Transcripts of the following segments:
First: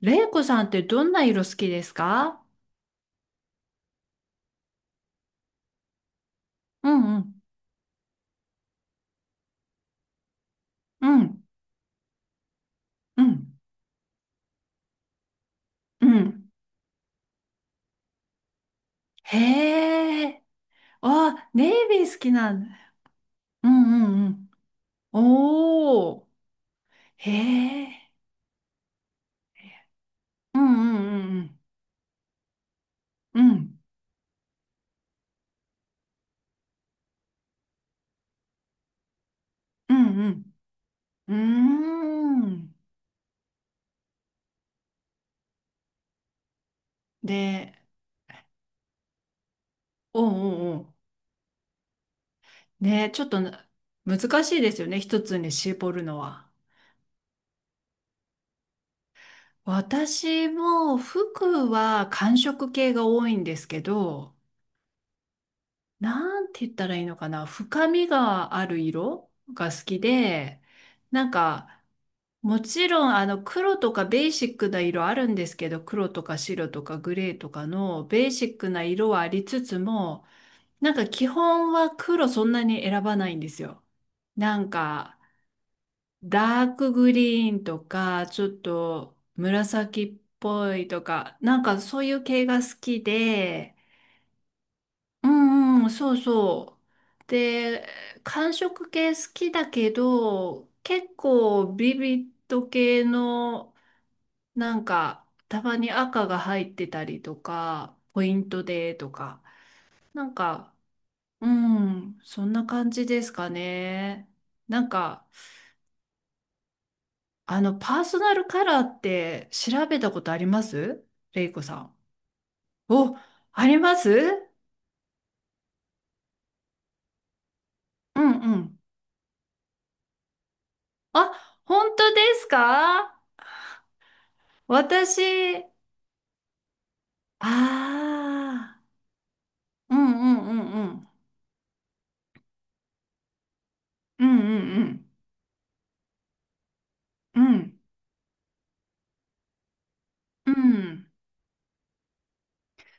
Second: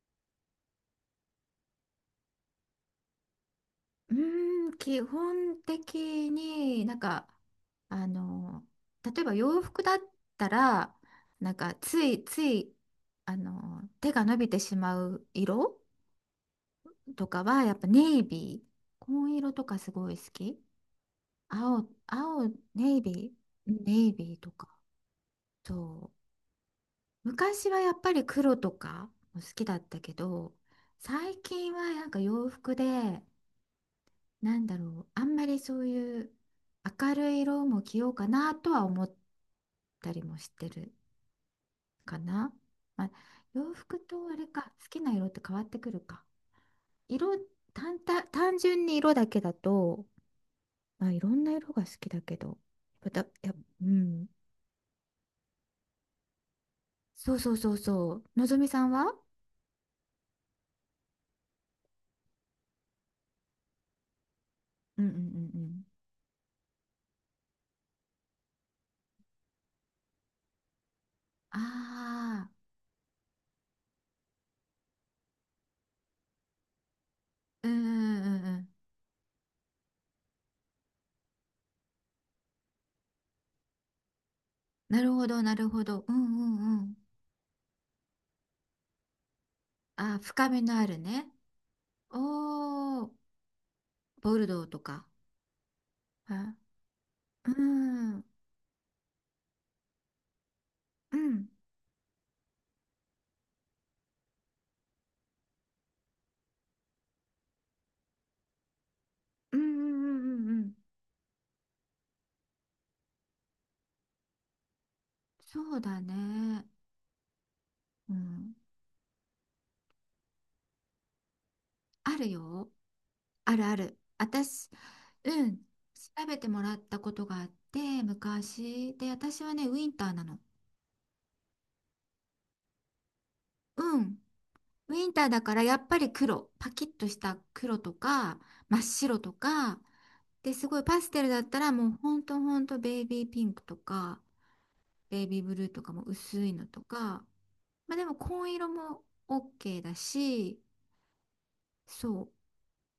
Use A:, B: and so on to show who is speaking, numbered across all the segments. A: レイコさんってどんな色好きですか？
B: うーん、基本的に
A: う
B: なん
A: んう
B: か
A: ん、
B: あの、例えば洋服だったら、
A: うん、
B: なんかついつい
A: う
B: あ
A: ん、
B: の、手が伸びてしまう色
A: うん。
B: とかはやっぱネイビー、紺色とかすごい
A: へ
B: 好
A: え。
B: き。
A: あ、ネ
B: 青、
A: イビー好き
B: 青、
A: なんだ。
B: ネイビ
A: う
B: ー、うんネ
A: んう
B: イ
A: んう
B: ビー
A: ん。
B: とか。そ
A: おー。
B: う、
A: へ
B: 昔はやっ
A: え。
B: ぱり黒とかも好きだったけど、
A: うん
B: 最
A: うん
B: 近はなんか洋服で
A: うんうん。
B: なんだろう、あんまりそういう明るい色も着ようかなとは思っ
A: う
B: た
A: ん
B: り
A: う
B: もし
A: ん
B: てる
A: う
B: か
A: ん。う
B: な。
A: ーん。
B: まあ、洋服とあれか、好きな色って変わってくるか。色、
A: で、
B: 単純に色だけだと、
A: おうおうおう。
B: まあ、いろんな色が好きだけど、やっ
A: ね、
B: ぱ
A: ちょ
B: だ、
A: っと
B: やっぱ、
A: な、
B: うん。
A: 難しいですよね。一つに絞るのは。
B: そうそうそうそう。のぞみさんは、
A: 私も服は寒色系が多いんですけど、
B: うんうんうんうん。
A: なんて言ったらいいのかな、深みがある色が好きで、なん
B: あ
A: か、
B: あ、
A: もちろんあの黒とかベーシックな色あるんですけど、黒とか白とかグレーとか
B: うん
A: の
B: うん
A: ベ
B: う
A: ー
B: ん
A: シ
B: う
A: ック
B: ん。
A: な色はありつつも、なんか基本は黒そんなに選ばないんですよ。なん
B: なる
A: か、
B: ほど、なるほど。うんう
A: ダー
B: んう
A: ク
B: ん。
A: グリーンとか、ちょっと紫っ
B: ああ、深み
A: ぽ
B: の
A: い
B: ある
A: と
B: ね。
A: か、なんかそういう系が好き
B: おー、
A: で、
B: ボルドーとか。
A: うんうん、そうそう。
B: え、う
A: で、
B: ん、うん、
A: 韓食系好きだけど、結
B: うん、
A: 構ビビット系の、なんか、たまに赤が入ってたりとか、ポイントでとか、
B: うん、う
A: なん
B: ん、うん。うん、
A: か、うん、そんな感じですかね。なんか、
B: そうだね。
A: あの、パー
B: う
A: ソナル
B: ん。
A: カラーって調べたことあります、レイコさん？
B: あるよ。
A: お、
B: ある
A: あり
B: あ
A: ま
B: る。
A: す？
B: 私、うん。調べてもらったことがあって、
A: うんうん。
B: 昔。で、私はね、ウィンターなの。
A: あ、本当ですか？
B: うん。ウィンターだ
A: 私、
B: から、やっぱり黒。パキッとした黒とか、
A: あ
B: 真っ白とか。
A: あ、うんうん
B: で、
A: う
B: す
A: ん
B: ご
A: う
B: いパ
A: ん。
B: ステルだったら、もうほんとほんとベイビーピンクとか、
A: うんうん
B: ベイビーブルーとかも薄いのとか。
A: うん。うん。
B: まあでも紺色も OK だ
A: う
B: し、
A: ん。
B: そう、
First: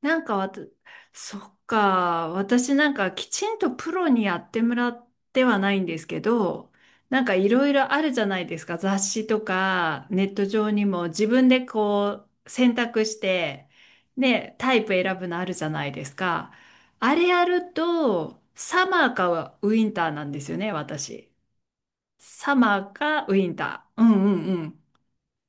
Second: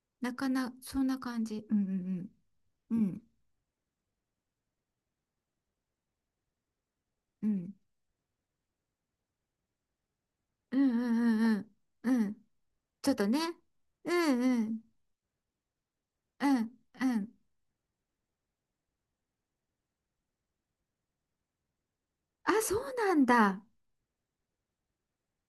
A: なん
B: な
A: かわ
B: か
A: た、
B: な、そんな
A: そ
B: 感
A: っ
B: じ。うんう
A: か、
B: ん
A: 私なん
B: う
A: か
B: ん。
A: きちんとプロにやってもらってはないんですけど、なんか
B: う
A: いろい
B: ん
A: ろあるじゃないですか。雑誌とかネット上
B: う
A: に
B: ん
A: も自分
B: う
A: で
B: んうんうん
A: こ
B: うん。
A: う選択
B: ちょっ
A: し
B: とね。
A: て、
B: うん
A: ね、
B: う
A: タ
B: ん
A: イプ選ぶのあるじゃないです
B: う
A: か。
B: んう
A: あれ
B: ん。
A: やると、サマーかウィンターなんですよね、私。
B: あ、
A: サマ
B: そ
A: ー
B: うな
A: か
B: ん
A: ウィン
B: だ。
A: ター。うんうんうん。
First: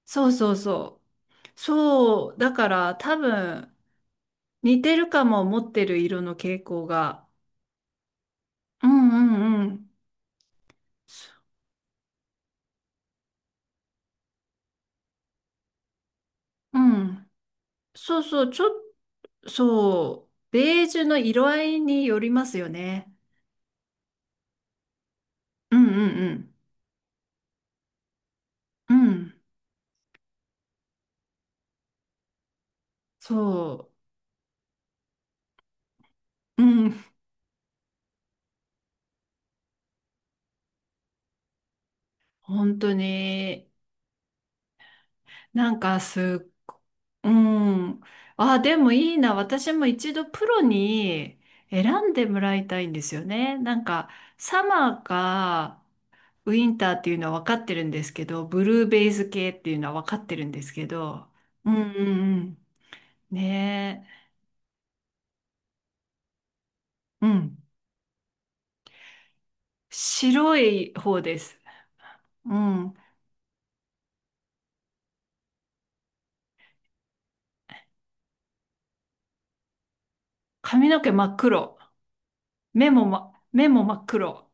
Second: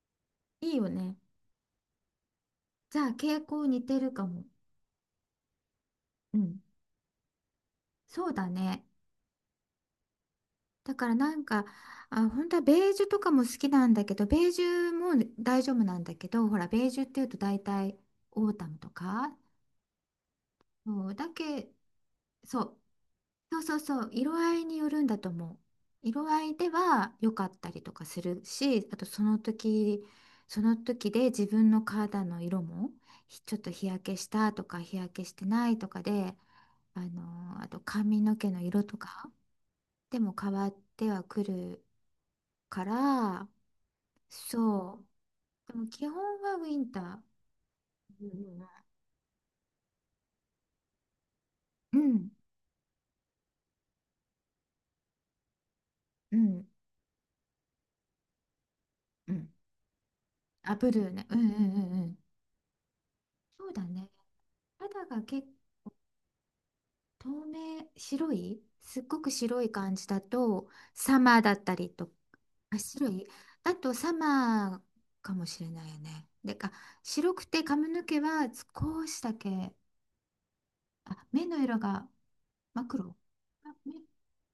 A: そうそう
B: いいよ
A: そ
B: ね。
A: う。そう、だから
B: じゃあ
A: 多
B: 傾向
A: 分
B: 似てるかも。
A: 似てるかも。持ってる色の
B: うん。
A: 傾向が。
B: そうだね。
A: うんうんうん。
B: だからなんか、あ、本当はベージュとかも好きなんだけど、ベージュも大丈夫なんだけど、ほら、
A: う
B: ベージュってい
A: ん。
B: うと大体
A: そうそ
B: オ
A: う、
B: ー
A: ち
B: タ
A: ょっ
B: ムとか、
A: と、そう、ベージュ
B: そう
A: の
B: だ
A: 色合
B: け、
A: いによります
B: そ
A: よ
B: う。
A: ね。
B: そうそうそう、色合いによるんだと思う。
A: うん
B: 色
A: う
B: 合
A: ん
B: いでは良かったりとかするし、
A: う
B: あと
A: ん。う
B: そ
A: ん。
B: の時、その時で自分の肌の色もちょっと日
A: そ
B: 焼けしたとか日焼けしてないとかで、
A: う。うん。
B: あと髪の毛の色とかでも変わってはくる
A: 本
B: か
A: 当
B: ら、
A: に、
B: そ
A: な
B: う。で
A: ん
B: も
A: か
B: 基本
A: す、
B: はウィンター。
A: うん。
B: うん
A: あ、でもいいな。私も一度プロに
B: うん
A: 選ん
B: う
A: で
B: ん。
A: もらいたいんですよね。なんか、サマーか、
B: う
A: ウ
B: ん
A: ィンターっていうのは分かってるんですけど、ブルーベイズ
B: う
A: 系
B: ん。
A: っていうのは分かってるんです
B: あ、
A: け
B: ブルーね。
A: ど、
B: うんうんうんうん、あ、
A: う
B: ブル
A: ん
B: ーね、うんうんう
A: う
B: んうん、
A: んうん。
B: そうだ
A: ね
B: ね。肌が結
A: え。う
B: 透
A: ん。
B: 明、白い、すっごく白い感じだ
A: 白
B: と、
A: い
B: サ
A: 方で
B: マーだ
A: す。
B: ったりと、
A: う
B: あ、
A: ん。
B: 白いだとサマーかもしれないよね。でか、白くて髪の毛は少しだけ、
A: 髪の毛
B: あ、
A: 真っ
B: 目の
A: 黒。
B: 色が真っ
A: 目も、
B: 黒。
A: 目
B: あ
A: も
B: 目、
A: 真っ黒。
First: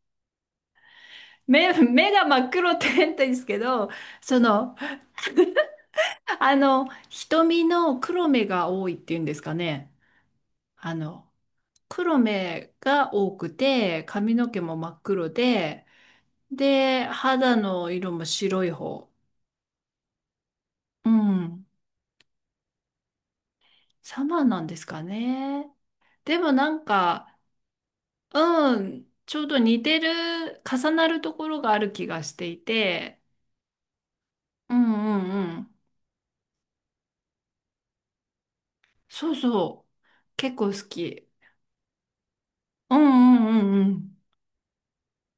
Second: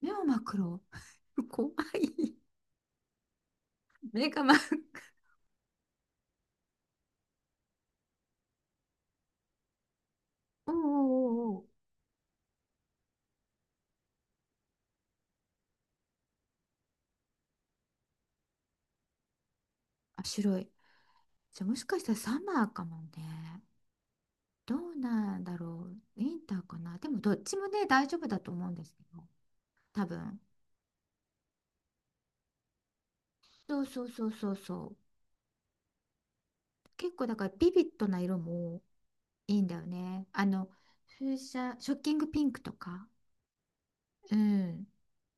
B: 目は真っ黒。怖
A: 目が
B: い。
A: 真っ黒って変態ですけど、
B: 目
A: そ
B: が真っ
A: の、
B: 黒。
A: あの、瞳の黒目が多いっていうんですかね。
B: おうお
A: あの、
B: うおうおう、
A: 黒目が多くて、髪の毛も真っ黒で、で、肌の色も白い方。
B: あ、白い。
A: う
B: じゃ
A: ん、
B: あもしかしたらサマーかもね。
A: サマーなんで
B: ど
A: す
B: う
A: か
B: なんだろ
A: ね？
B: う。ウィ
A: で
B: ン
A: も
B: ター
A: な
B: か
A: ん
B: な。でもど
A: か、
B: っちもね、大丈夫だと思うん
A: う
B: ですけ
A: ん、
B: ど、
A: ちょうど似て
B: 多分。
A: る、重なるところがある気がしていて、
B: そうそうそうそう
A: うん
B: そう。
A: うんうん。
B: 結構だからビビッドな色も
A: そう
B: いいんだよ
A: そう。
B: ね。あ
A: 結構
B: の、
A: 好き。
B: 風車、ショッキングピンクと
A: う
B: か。
A: んうんうんうん。
B: うん。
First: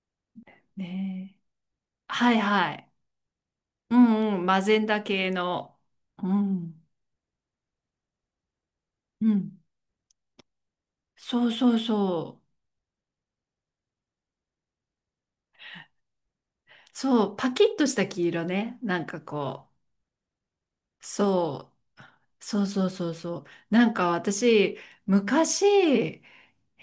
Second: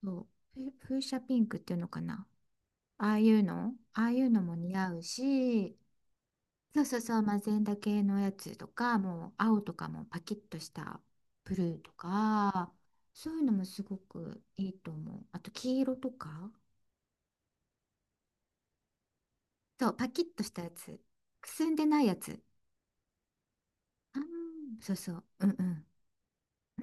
B: そう。風車
A: ねえ。
B: ピンクっていうのかな。
A: はいはい。
B: ああいうの
A: う
B: ああいう
A: んう
B: の
A: ん。
B: も
A: マ
B: 似
A: ゼン
B: 合
A: ダ
B: う
A: 系
B: し、
A: の。うん。
B: そうそうそう、マゼンダ系のやつとか、
A: う
B: もう
A: ん。
B: 青とかもパキッとした
A: そう
B: ブル
A: そう
B: ーと
A: そう。
B: か、そういうのもすごくいいと思う。あと黄色とか。
A: そう、パキッとした黄色ね。なんかこう。
B: そう、パキッとしたやつ。くす
A: そ
B: んでないやつ。
A: う。そうそうそうそう。なんか
B: あ
A: 私、
B: ーそうそう。うんうん。
A: 昔、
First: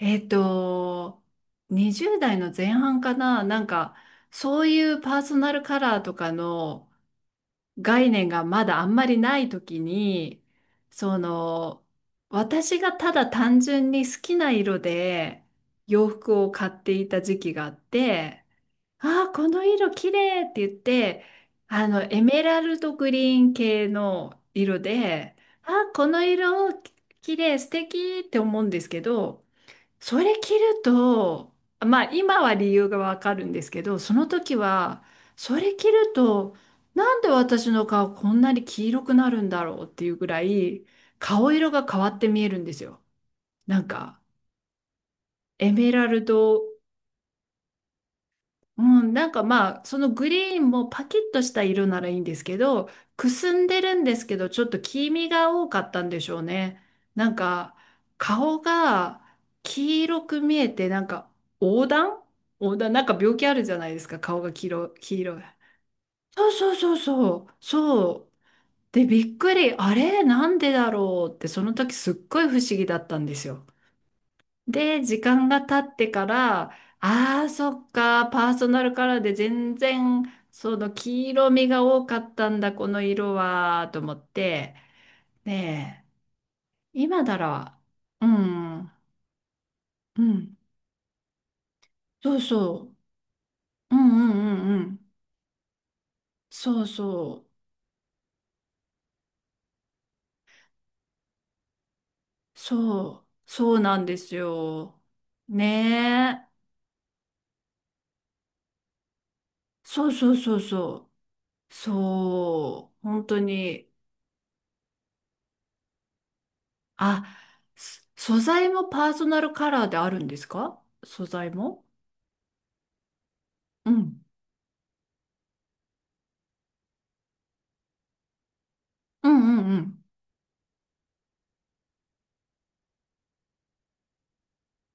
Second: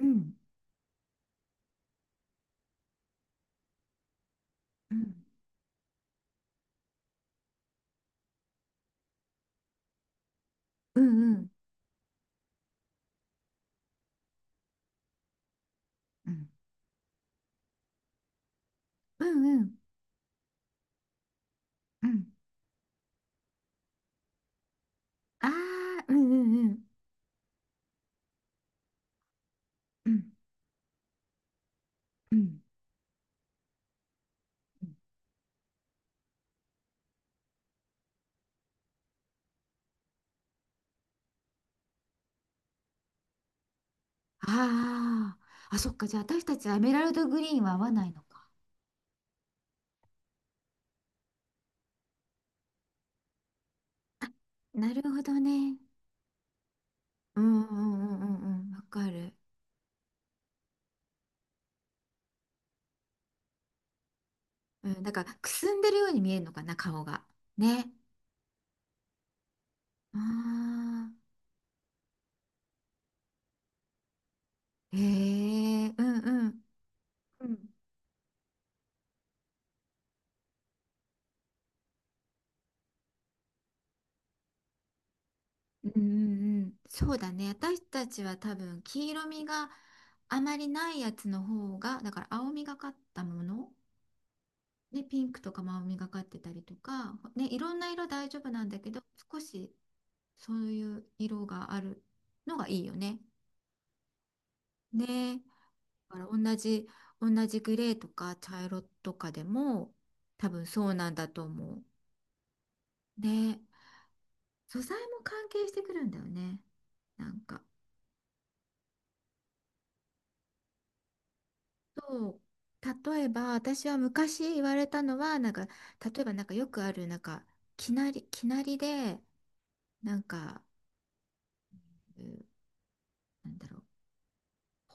B: う
A: っ
B: ん。
A: と、20代の前半かな、なんか、そうい
B: う
A: う
B: ん
A: パーソナルカラーとかの概念がまだあんまりない時に、
B: う
A: そ
B: んうん
A: の、私がただ単純に好きな色で洋
B: う
A: 服
B: ん
A: を買っていた時期があって、
B: う
A: ああ、この
B: ん
A: 色綺麗って言って、あの、
B: う
A: エ
B: ん。
A: メラルドグリーン系の色で、
B: あ
A: ああ、こ
B: あ、ーう
A: の
B: んうんう
A: 色
B: ん
A: 綺麗、素敵って思うんですけど、
B: う
A: そ
B: ん
A: れ着ると、まあ
B: う
A: 今は
B: ん
A: 理由がわかるんですけど、その時
B: うん。
A: は、それ着ると、なんで私の顔こんなに黄色くなるんだろうっていうぐらい、顔色が変わって見えるんですよ。なんか、
B: あ
A: エ
B: ー、あそ
A: メ
B: っか、
A: ラ
B: じゃあ
A: ル
B: 私た
A: ド
B: ちはエメラルドグリーンは合わないのか。
A: うん、なんかまあ、そのグリーンもパキッとした色ならいいんですけど、くすんでるんです
B: あ、
A: けど、ちょっと
B: なる
A: 黄
B: ほ
A: 身
B: ど
A: が多
B: ね。
A: かったんでしょうね。なん
B: うんう
A: か、
B: んうんう
A: 顔
B: ん。うん、わか
A: が
B: る。
A: 黄色く見えて、なんか、黄疸黄疸、なんか病気あるじゃないですか、顔が黄色、
B: うん、だ
A: 黄
B: から
A: 色い。
B: くすんでるように見える
A: そう
B: のか
A: そ
B: な、
A: うそう
B: 顔が。
A: そう、
B: ね。
A: そう。で、びっくり、あ
B: あ
A: れ、なんでだろ
B: あ、
A: うって、その時すっごい不思議だったんですよ。
B: ーへ
A: で、時間が経
B: え、
A: っ
B: う
A: て
B: ん
A: か
B: うん
A: ら、あ
B: う
A: あ、そ
B: ん
A: っか、パーソナルカラーで全然、その黄色みが多かったんだ、この色は、と思って、
B: うんう
A: ね
B: んうん、
A: え、
B: そう
A: 今
B: だ
A: な
B: ね。
A: ら、
B: 私たち
A: う
B: は多
A: ん、
B: 分
A: う
B: 黄色みが
A: ん、
B: あまりないやつの方が、だから
A: そう
B: 青みがか
A: そ
B: ったもの、
A: う、うんうんうんう
B: ね、
A: ん、
B: ピンクとかも青みがかってたりと
A: そう
B: か、ね、
A: そ
B: いろんな色大丈夫なんだけど、少しそういう色があるの
A: う、
B: がいいよね。
A: そう、そうなんですよ。
B: ね、だから
A: ねえ、
B: 同じ、同じグレーとか茶色とかでも
A: そうそう
B: 多
A: そう
B: 分そうな
A: そ
B: んだと
A: う、
B: 思う。
A: そう、本当
B: ね、
A: に。
B: 素材も関係してくるんだよね。
A: あ、
B: なんか。
A: 素材もパーソナルカラーであるんですか？素材も。
B: そう、例えば私
A: う
B: は
A: ん。
B: 昔言われたのはなんか、例えばなんかよくあるなんか、きなり、きなりで
A: うんうんうん。
B: なんか、う、なんだろう、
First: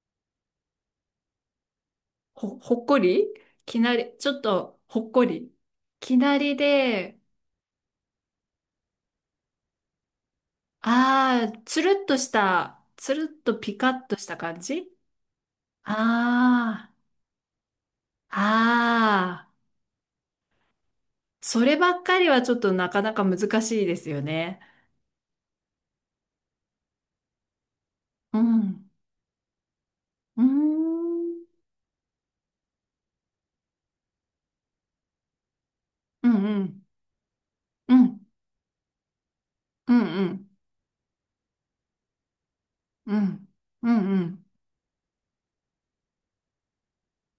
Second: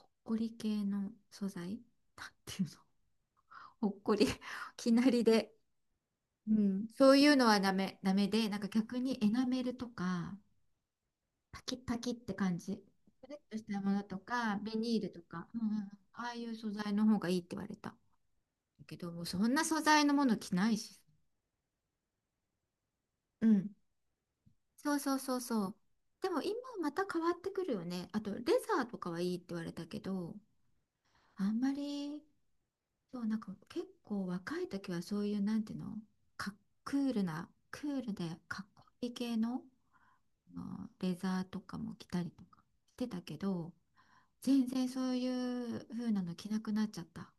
B: ほっこり系の素材、なん
A: ほ、
B: ていう
A: ほ
B: の。
A: っこりき
B: ほ
A: な
B: っこ
A: り、
B: り、
A: ちょっ と
B: き
A: ほ
B: な
A: っ
B: り
A: こり。
B: で、
A: きな
B: う
A: り
B: ん、そう
A: で、
B: いうのはダメ、ダメでなんか逆にエナメルとか、
A: ああ、
B: パキ
A: つ
B: ッパ
A: るっ
B: キッ
A: と
B: っ
A: し
B: て感じ、
A: た、つる
B: プレ
A: っ
B: ッと
A: と
B: し
A: ピ
B: た
A: カ
B: もの
A: ッと
B: と
A: した
B: か
A: 感
B: ビ
A: じ。
B: ニールとか、うんうんうん、ああいう素
A: あ
B: 材の方がいいって言われた。だけどもうそ
A: あ、あ
B: ん
A: あ、
B: な素材のもの着ないし。
A: そればっかりはちょっとなかなか
B: う
A: 難
B: ん。
A: しいですよね。
B: そうそうそうそう。でも今また変わってくるよね。あと
A: う
B: レザー
A: ん。
B: とかはいいって言われたけど、
A: うーん。
B: あんまり、そう、なんか結構若い時はそういうなんていうの、
A: うん
B: か、
A: うん。
B: クールな、ク
A: う
B: ール
A: ん。
B: でかっこいい系の、
A: うんうん。
B: あのレザーとかも着たりとかして
A: う
B: たけ
A: ん。
B: ど、
A: うんうん。
B: 全然そういう風なの着なくなっちゃった。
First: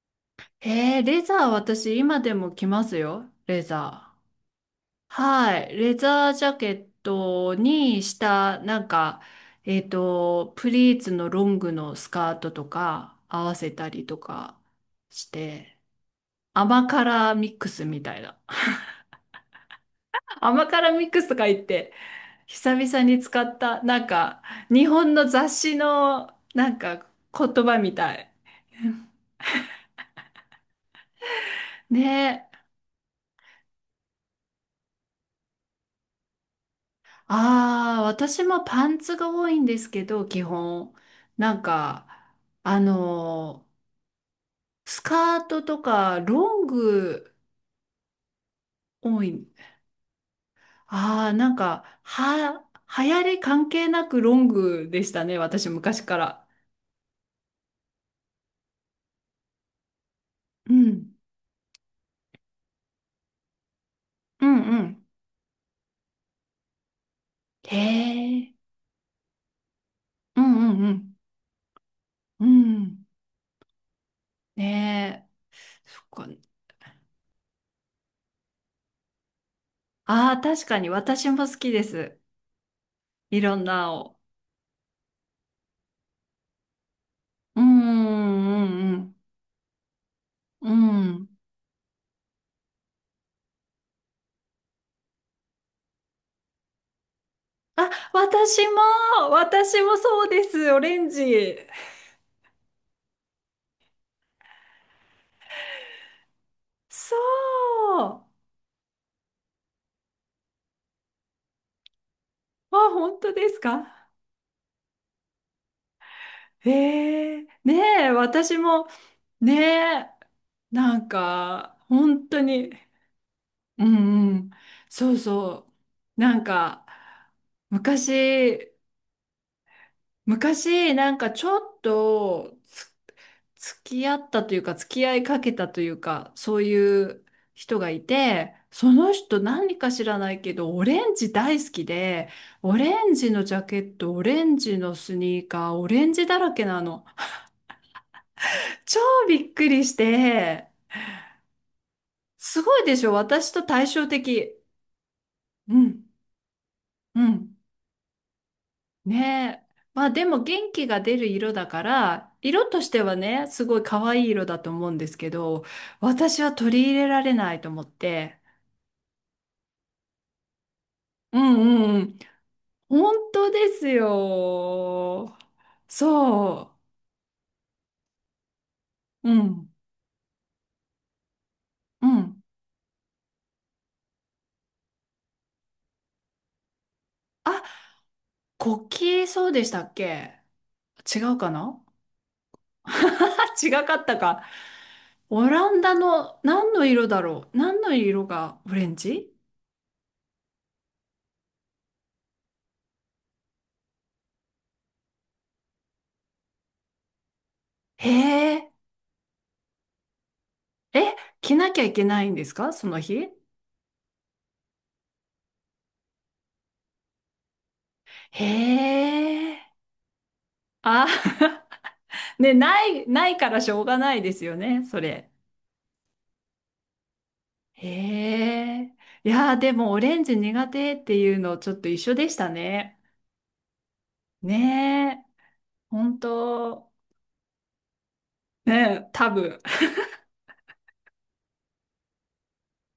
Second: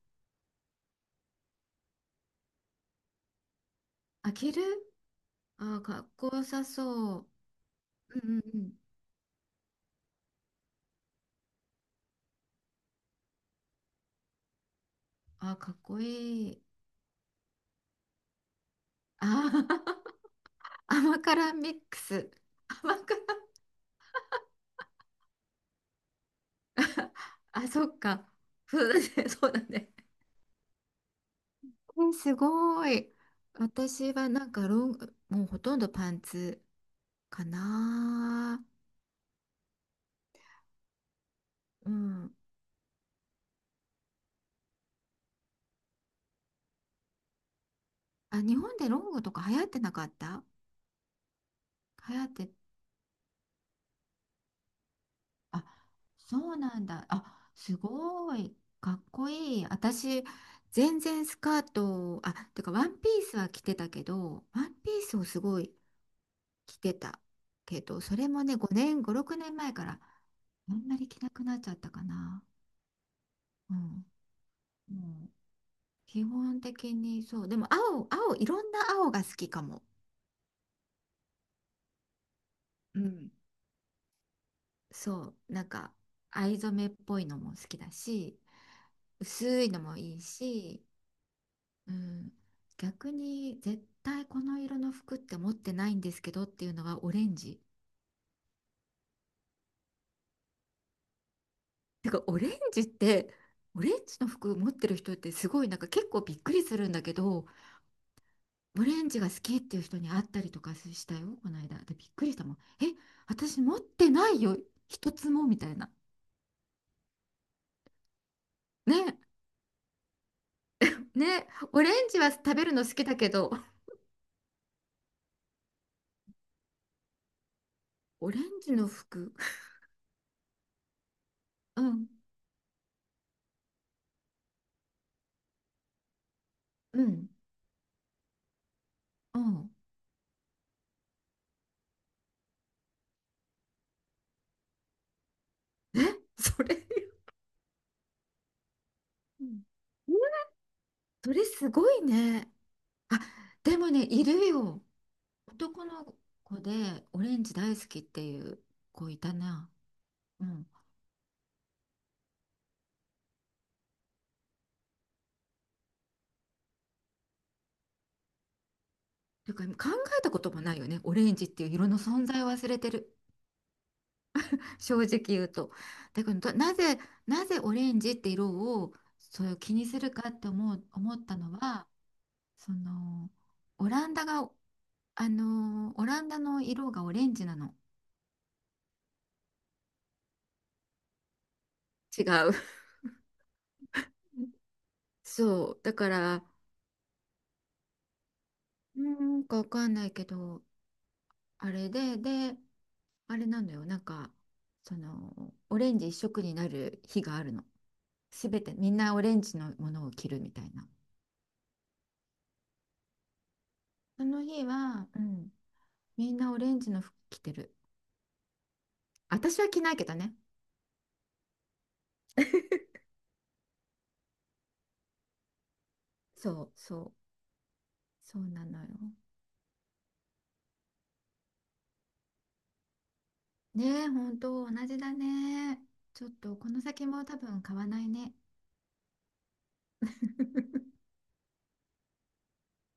A: へえ、レザー私今でも着ますよ。レザ
B: あ、着る、
A: ー。はい。
B: あー、
A: レ
B: かっ
A: ザ
B: こ
A: ー
B: よ
A: ジャ
B: さ
A: ケッ
B: そう。
A: トにし
B: うんうんう
A: た、
B: ん。
A: なんか、プリーツのロングのスカートとか合わせたりとかし
B: あー、か
A: て、
B: っこいい。
A: 甘辛ミックスみたいな。
B: あー。
A: 甘 辛ミッ
B: 甘
A: クスとか
B: 辛
A: 言っ
B: ミッ
A: て、
B: クス。
A: 久
B: 甘
A: 々に
B: 辛、
A: 使った、なんか、日本の雑誌の、なんか、言
B: あ、
A: 葉
B: そ
A: み
B: っ
A: た
B: か。
A: い。
B: そうだね。そうだね。す
A: ね。
B: ごい。私はなんかロング、もうほとんどパンツか
A: ああ、私も
B: な。
A: パンツが多いんですけど、基本。なん
B: う
A: か、
B: ん。
A: あのスカートとかロング
B: あ、日本でロング
A: 多
B: とか
A: い。
B: 流行ってなかった。
A: ああ、なんか、
B: 流行って、
A: 流行り関係なくロングでしたね、
B: あ、
A: 私昔か
B: そ
A: ら。
B: うなんだ。あ、すごい。かっこいい。私、
A: う
B: 全
A: ん。
B: 然スカート、あ、てかワンピースは着てたけ
A: う
B: ど、
A: ん
B: ワン
A: う
B: ピー
A: ん。
B: スをすごい着てた
A: へ
B: けど、それも
A: え。
B: ね、5年、5、6年前から
A: うん
B: あん
A: う
B: まり
A: ん
B: 着なくなっちゃったかな。
A: うん。うん。
B: うん、う
A: ねえ。
B: ん、
A: そ
B: 基
A: っか。
B: 本的にそう。でも青、青、いろんな青が好きかも。
A: ああ、確かに私も好きです。
B: うん、
A: いろんなを。
B: そう。なんか、藍染めっぽいのも好
A: う
B: きだし、
A: んうんうん
B: 薄いのもいい
A: う
B: し、
A: ん。うん。
B: うん、逆に絶対この色の服って持ってないんですけどっていうのはオレンジ。
A: あ、私もそうです、オレンジ。
B: てか、オレンジって、オレンジの服持ってる人ってすごい、なんか結構びっくりするんだけ
A: そう。
B: ど、
A: あ、
B: オレンジが好きっていう人に会ったりとかしたよ、この間。で、びっくりしたもん。え、
A: 本当です
B: 私持っ
A: か？
B: てないよ、一つもみたいな。
A: ええ。ねえ、私も、
B: ね、
A: ねえ、なん
B: ね、
A: か、
B: オレンジ
A: 本
B: は
A: 当
B: 食べ
A: に、
B: るの好きだけど、
A: うんうん、そうそう。なんか、
B: オレン
A: 昔、
B: ジの服、
A: 昔、なんかちょっ
B: うん、
A: と、付き合ったというか、付き合いかけたというか、そう
B: う
A: いう
B: ん、
A: 人がいて、その人
B: うん。
A: 何か知らないけど、オレンジ大好きで、オレンジのジャケット、オレンジのスニーカー、オ
B: え、
A: レンジだら
B: そ
A: け
B: れ、
A: なの。超
B: う
A: びっ
B: ん、
A: くりして、
B: それすごいね。
A: すごいでしょ、
B: あ、
A: 私と
B: で
A: 対
B: もね、
A: 照
B: いる
A: 的。
B: よ。
A: う
B: 男
A: ん、
B: の子で
A: う
B: オレンジ
A: ん。
B: 大好きっていう子いた
A: ねえ。
B: な。
A: まあでも
B: うん。
A: 元気が出る色だから、色としてはね、すごい可愛い色だと思うんですけど、私は取り入れられないと思って、
B: ていうか、考えたこともないよね、オレン
A: う
B: ジっ
A: ん
B: ていう
A: う
B: 色
A: ん
B: の
A: うん。
B: 存在を忘れてる。
A: 本当です
B: 正直
A: よ。
B: 言うと。だからどな
A: そ
B: ぜ、なぜオレンジって色を
A: う。う
B: そういう気
A: ん。
B: にするかって思う、思ったのは、
A: うん。
B: そのオランダが、あのオランダの色がオレンジな
A: あ、
B: の。
A: 国旗、そうでしたっけ？違うかな？
B: 違う。
A: あ、違かったか。オラ
B: そ
A: ン
B: う。だ
A: ダ
B: か
A: の
B: ら、
A: 何の色だろう？何の色がオレン
B: う
A: ジ？
B: ーん、かわかんないけど、あれで、で、あれなのよ。なんか、そのオレンジ一色になる日があるの。す
A: へ
B: べ
A: え。
B: てみんなオレンジのものを着るみたいな。
A: え、着なきゃいけないんですかその日？
B: その日は、うん、みんなオレンジの服着てる。
A: へ
B: 私
A: え。
B: は着ないけどね。
A: あ、ね、な い、ないからしょうがないですよね、それ。
B: そうそう
A: へ
B: そうなのよ。
A: え。いやー、でもオレンジ苦手っていうのちょっと一緒でしたね。
B: ねえ、本当同じ
A: ね
B: だ
A: え、
B: ね。
A: 本
B: ちょっとこの
A: 当。
B: 先も多分買わないね。
A: ねえ、多分。